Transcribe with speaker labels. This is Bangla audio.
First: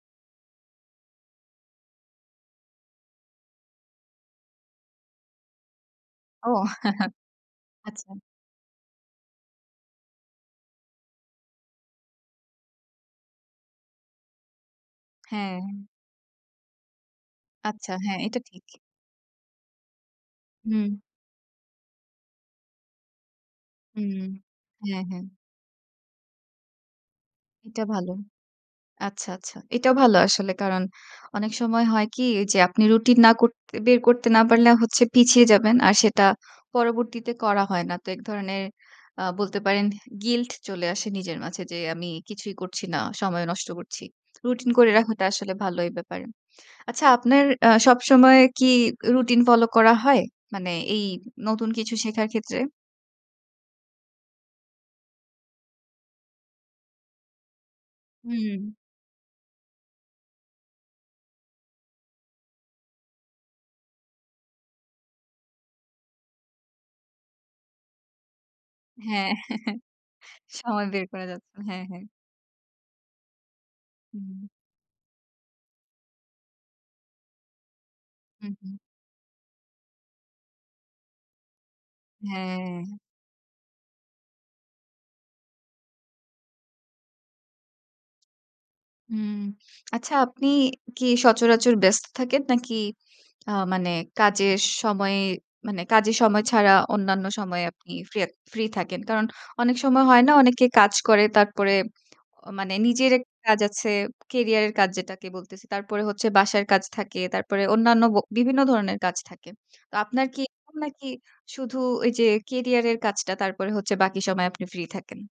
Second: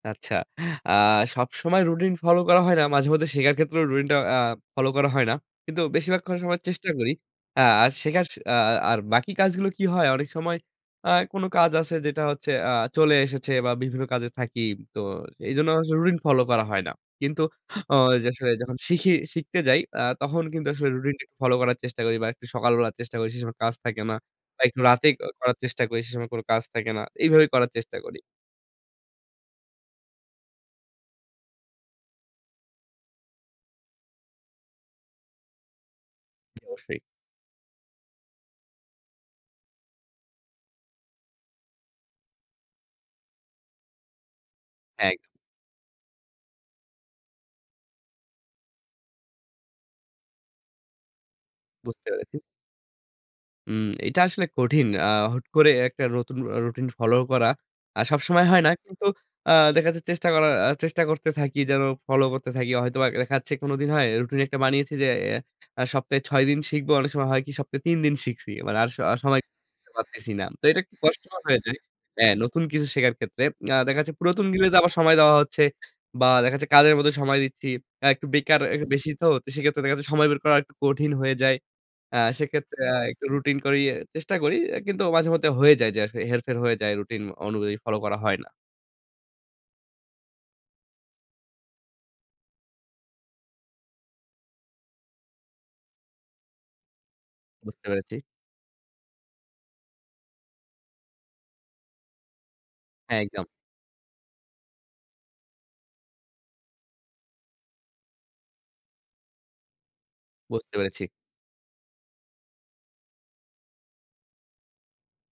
Speaker 1: আচ্ছা। আ সবসময় রুটিন ফলো করা হয় না। মাঝে মধ্যে শেখার ক্ষেত্রেও রুটিনটা আ ফলো করা হয় না। কিন্তু বেশিরভাগ [unintelligible]
Speaker 2: ও।
Speaker 1: সময় চেষ্টা করি। আ আর
Speaker 2: আচ্ছা।
Speaker 1: শেখার আ আর বাকি কাজগুলো কি হয় অনেক সময় আ কোনো কাজ আছে যেটা হচ্ছে আ চলে এসেছে বা বিভিন্ন কাজে থাকি। তো
Speaker 2: হ্যাঁ।
Speaker 1: এজন্য অনেক সময় রুটিন ফলো করা হয় না। কিন্তু
Speaker 2: আচ্ছা
Speaker 1: অ
Speaker 2: হ্যাঁ,
Speaker 1: ঐযে
Speaker 2: এটা
Speaker 1: আসলে
Speaker 2: ঠিক।
Speaker 1: যখন শিখি শিখতে যাই আ তখন কিন্তু আসলে
Speaker 2: হুম।
Speaker 1: রুটিনটা ফলো করার চেষ্টা করি বা সকালবেলার চেষ্টা করি। সে সময় কাজ থাকে
Speaker 2: হুম।
Speaker 1: না। বা একটু
Speaker 2: হ্যাঁ,
Speaker 1: রাতে এ
Speaker 2: হ্যাঁ।
Speaker 1: করার চেষ্টা করি। সে সময় কোনো কাজ থাকে না। এভাবেই করার
Speaker 2: এটা
Speaker 1: চেষ্টা
Speaker 2: ভালো।
Speaker 1: করি।
Speaker 2: আচ্ছা, আচ্ছা। এটাও ভালো আসলে কারণ অনেক সময় হয় কি? যে আপনি রুটিন না করত বের করতে না পারলে হচ্ছে পিছিয়ে যাবেন। আর সেটা
Speaker 1: অবশ্যই।
Speaker 2: পরবর্তীতে করা হয় না। তো এক ধরনের আ বলতে পারেন গিল্ট চলে আসে নিজের মাঝে যে আমি কিছুই করছি না। সময় নষ্ট করছি। রুটিন করে
Speaker 1: একদম।
Speaker 2: রাখাটা আসলে ভালোই ব্যাপারে। আচ্ছা আপনার আ সবসময় কি রুটিন ফলো করা হয়? মানে এই নতুন কিছু
Speaker 1: বুঝতে
Speaker 2: শেখার
Speaker 1: পেরেছি।
Speaker 2: ক্ষেত্রে?
Speaker 1: হুম, এটা আসলে কঠিন। আ হুট করে একটা নতুন অ রুটিন ফলো করা। আ সবসময় হয়
Speaker 2: হুম।
Speaker 1: না। কিন্তু আ দেখা যাচ্ছে চেষ্টা করার আ চেষ্টা করতে থাকি যেন ফলো করতে থাকি। হয়তোবা দেখা যাচ্ছে কোনো দিন হয়। রুটিন একটা বানিয়েছি যে আ সপ্তাহে ৬ দিন শিখবো, অনেক সময় হয় কি সপ্তাহে ৩ দিন শিখছি। মানে আর স
Speaker 2: হ্যাঁ।
Speaker 1: সময় করতে পারতেছি না। তো এটা
Speaker 2: সময়
Speaker 1: একটু
Speaker 2: বের করা
Speaker 1: কষ্টকর
Speaker 2: যাচ্ছে।
Speaker 1: হয়ে যায়।
Speaker 2: হ্যাঁ, হ্যাঁ।
Speaker 1: হ্যাঁ, নতুন কিছু শেখার ক্ষেত্রে। আ দেখা যাচ্ছে
Speaker 2: হুম।
Speaker 1: পুরাতন গুলিতে আবার সময় দেওয়া হচ্ছে। বা দেখা যাচ্ছে কাজের মধ্যে সময় দিচ্ছি। অ্যা একটু
Speaker 2: হুম,
Speaker 1: বেকার
Speaker 2: হুম।
Speaker 1: এ বেশি তো সেক্ষেত্রে দেখা যাচ্ছে সময় বের করা একটু কঠিন হয়ে যায়। আ সেক্ষেত্রে আ
Speaker 2: হ্যাঁ।
Speaker 1: একটু রুটিন করেই চেষ্টা করি। এ কিন্তু মাঝেমধ্যে হয়ে যায় যে আসলে হেরফের হয়ে যায় রুটিন অনুযায়ী ফলো করা হয় না।
Speaker 2: হুম। আচ্ছা আপনি কি সচরাচর ব্যস্ত থাকেন নাকি আ মানে কাজের সময়ে মানে কাজের সময় ছাড়া অন্যান্য সময়ে
Speaker 1: বুঝতে
Speaker 2: আপনি
Speaker 1: পেরেছি।
Speaker 2: ফ্রে ফ্রি থাকেন? কারণ অনেক সময় হয় না? অনেকে কাজ করে। তারপরে অ মানে নিজের
Speaker 1: হ্যাঁ,
Speaker 2: একটা
Speaker 1: একদম।
Speaker 2: কাজ আছে। ক্যারিয়ার এর কাজ যেটাকে বলতেছি। তারপরে হচ্ছে বাসার কাজ থাকে। তারপরে অন্যান্য ব বিভিন্ন ধরনের কাজ থাকে। তো আপনার কি
Speaker 1: বুঝতে
Speaker 2: [unintelligible]
Speaker 1: পেরেছি।
Speaker 2: নাকি শুধু ওই যে ক্যারিয়ার এর কাজটা তারপরে হচ্ছে বাকি সময় আপনি ফ্রি থাকেন?